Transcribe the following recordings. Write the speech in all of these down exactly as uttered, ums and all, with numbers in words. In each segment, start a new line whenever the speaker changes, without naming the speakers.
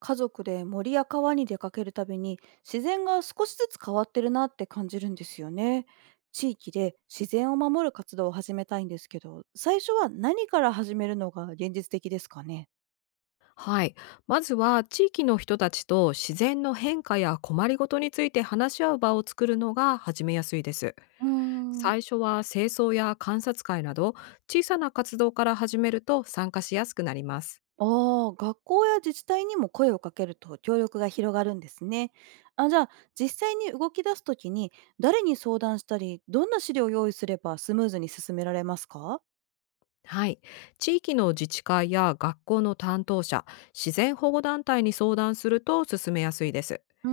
家族で森や川に出かけるたびに自然が少しずつ変わってるなって感じるんですよね。地域で自然を守る活動を始めたいんですけど、最初は何から始めるのが現実的ですかね。
はい。まずは地域の人たちと自然の変化や困りごとについて話し合う場を作るのが始めやすいです。
うーん、
最初は清掃や観察会など小さな活動から始めると参加しやすくなります。
ああ、学校や自治体にも声をかけると協力が広がるんですね。あ、じゃあ実際に動き出すときに誰に相談したり、どんな資料を用意すればスムーズに進められますか。
はい。地域の自治会や学校の担当者、自然保護団体に相談すると進めやすいです。
うー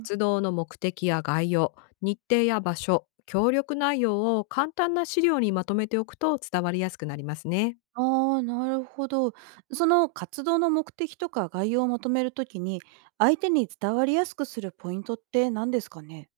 ん。
動の目的や概要、日程や場所、協力内容を簡単な資料にまとめておくと伝わりやすくなりますね。
ああ、なるほど。その活動の目的とか概要をまとめるときに、相手に伝わりやすくするポイントって何ですかね？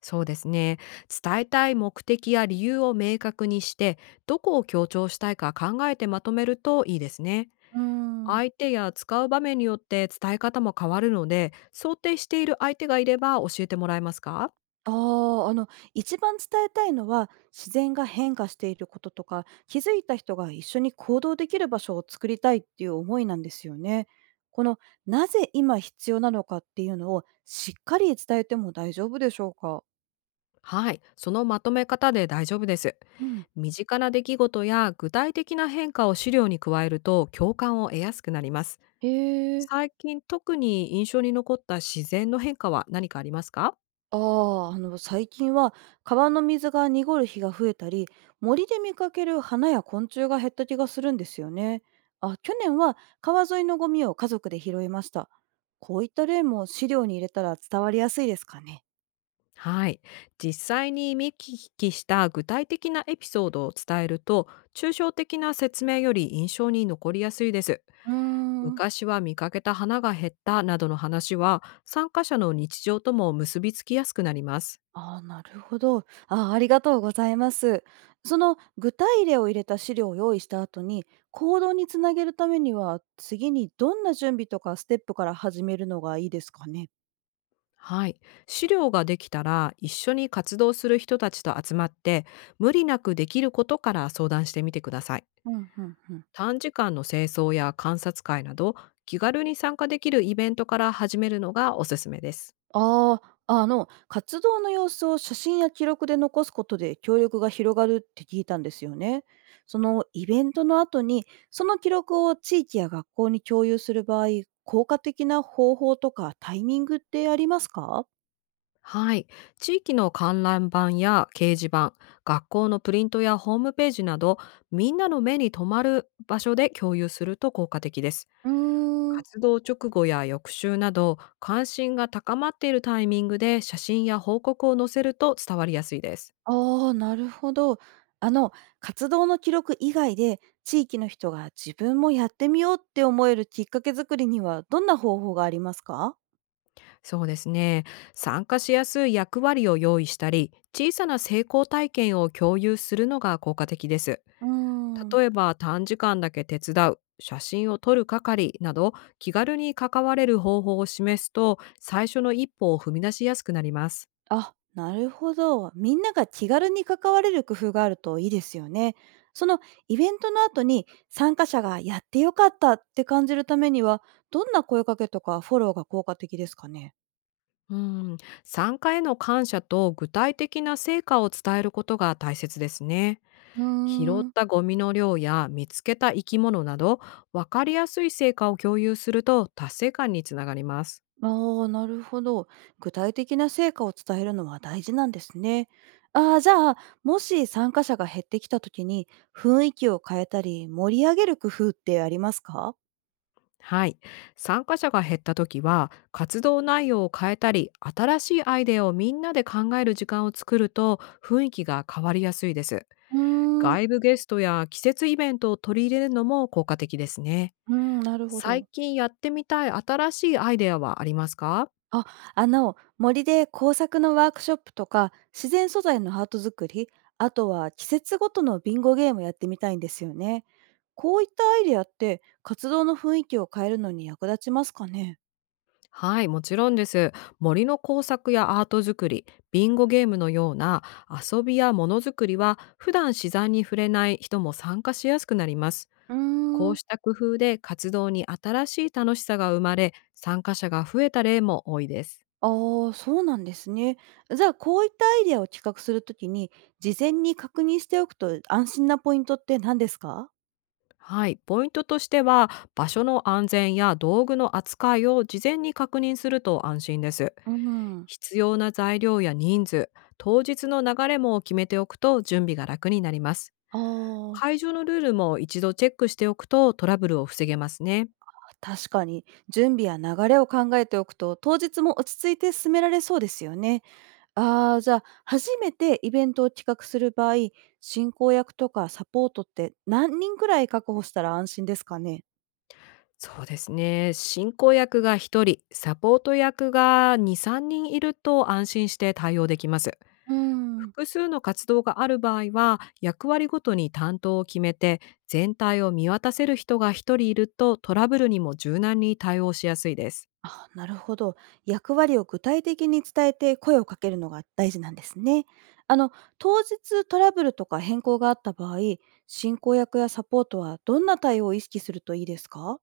そうですね。伝えたい目的や理由を明確にして、どこを強調したいか考えてまとめるといいですね。
うーん。
相手や使う場面によって伝え方も変わるので、想定している相手がいれば教えてもらえますか？
ああ、あの、一番伝えたいのは、自然が変化していることとか、気づいた人が一緒に行動できる場所を作りたいっていう思いなんですよね。この、なぜ今必要なのかっていうのをしっかり伝えても大丈夫でしょうか？
はい、そのまとめ方で大丈夫です。
うん。
身近な出来事や具体的な変化を資料に加えると共感を得やすくなります。
へえ。
最近特に印象に残った自然の変化は何かありますか？
ああ、あの最近は川の水が濁る日が増えたり、森で見かける花や昆虫が減った気がするんですよね。あ、去年は川沿いのゴミを家族で拾いました。こういった例も資料に入れたら伝わりやすいですかね。
はい。実際に見聞きした具体的なエピソードを伝えると、抽象的な説明より印象に残りやすいです。
うーん。
昔は見かけた花が減ったなどの話は、参加者の日常とも結びつきやすくなります。
ああ、なるほど。ああ、ありがとうございます。その具体例を入れた資料を用意した後に、行動につなげるためには、次にどんな準備とかステップから始めるのがいいですかね。
はい。資料ができたら、一緒に活動する人たちと集まって、無理なくできることから相談してみてください。
うんうんうん。
短時間の清掃や観察会など、気軽に参加できるイベントから始めるのがおすすめです。
ああ、あの、活動の様子を写真や記録で残すことで協力が広がるって聞いたんですよね。そのイベントの後に、その記録を地域や学校に共有する場合、効果的な方法とかタイミングってありますか？
はい。地域の観覧板や掲示板、学校のプリントやホームページなど、みんなの目に留まる場所で共有すると効果的です。
うーん。
活動直後や翌週など、関心が高まっているタイミングで写真や報告を載せると伝わりやすいです。
ああ、なるほど。あの、活動の記録以外で、地域の人が自分もやってみようって思えるきっかけ作りには、どんな方法がありますか？
そうですね。参加しやすい役割を用意したり、小さな成功体験を共有するのが効果的です。
うーん。
例えば短時間だけ手伝う、写真を撮る係など、気軽に関われる方法を示すと最初の一歩を踏み出しやすくなります。
あ、なるほど。みんなが気軽に関われる工夫があるといいですよね。そのイベントの後に参加者がやってよかったって感じるためには、どんな声かけとかフォローが効果的ですかね。
うん、参加への感謝と具体的な成果を伝えることが大切ですね。
うー
拾っ
ん。
たゴミの量や見つけた生き物など、分かりやすい成果を共有すると達成感につながります。
ああ、なるほど。具体的な成果を伝えるのは大事なんですね。ああ、じゃあ、もし参加者が減ってきた時に雰囲気を変えたり盛り上げる工夫ってありますか？
はい。参加者が減った時は、活動内容を変えたり、新しいアイデアをみんなで考える時間を作ると、雰囲気が変わりやすいです。
うーん
外部ゲストや季節イベントを取り入れるのも効果的ですね。
うん、なるほ
最
ど。
近やってみたい新しいアイデアはありますか？
あ、あの、森で工作のワークショップとか、自然素材のハート作り、あとは季節ごとのビンゴゲームやってみたいんですよね。こういったアイデアって活動の雰囲気を変えるのに役立ちますかね？
はい、もちろんです。森の工作やアート作り、ビンゴゲームのような遊びやものづくりは、普段自然に触れない人も参加しやすくなります。
うー
こう
ん、
した工夫で活動に新しい楽しさが生まれ、参加者が増えた例も多いです。
ああ、そうなんですね。じゃあ、こういったアイデアを企画するときに、事前に確認しておくと安心なポイントって何ですか？
はい、ポイントとしては、場所の安全や道具の扱いを事前に確認すると安心です。
うん、
必要な材料や人数、当日の流れも決めておくと準備が楽になります。
ああ、
会場のルールも一度チェックしておくとトラブルを防げますね。
確かに準備や流れを考えておくと当日も落ち着いて進められそうですよね。ああ、じゃあ、初めてイベントを企画する場合、進行役とかサポートって何人くらい確保したら安心ですかね？
そうですね。進行役がひとり、サポート役がに、さんにんいると安心して対応できます。
うーん。
複数の活動がある場合は、役割ごとに担当を決めて、全体を見渡せる人が一人いるとトラブルにも柔軟に対応しやすいです。
あ、なるほど。役割を具体的に伝えて声をかけるのが大事なんですね。あの、当日トラブルとか変更があった場合、進行役やサポートはどんな対応を意識するといいですか？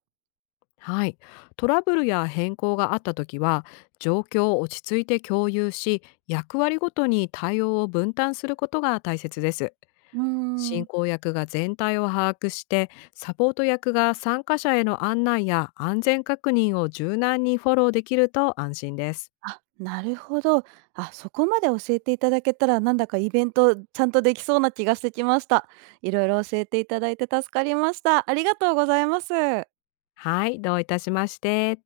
はい。トラブルや変更があったときは、状況を落ち着いて共有し、役割ごとに対応を分担することが大切です。
うー
進
ん。
行役が全体を把握して、サポート役が参加者への案内や安全確認を柔軟にフォローできると安心です。
あ、なるほど。あ、そこまで教えていただけたら、なんだかイベントちゃんとできそうな気がしてきました。いろいろ教えていただいて助かりました。ありがとうございます。
はい、どういたしまして。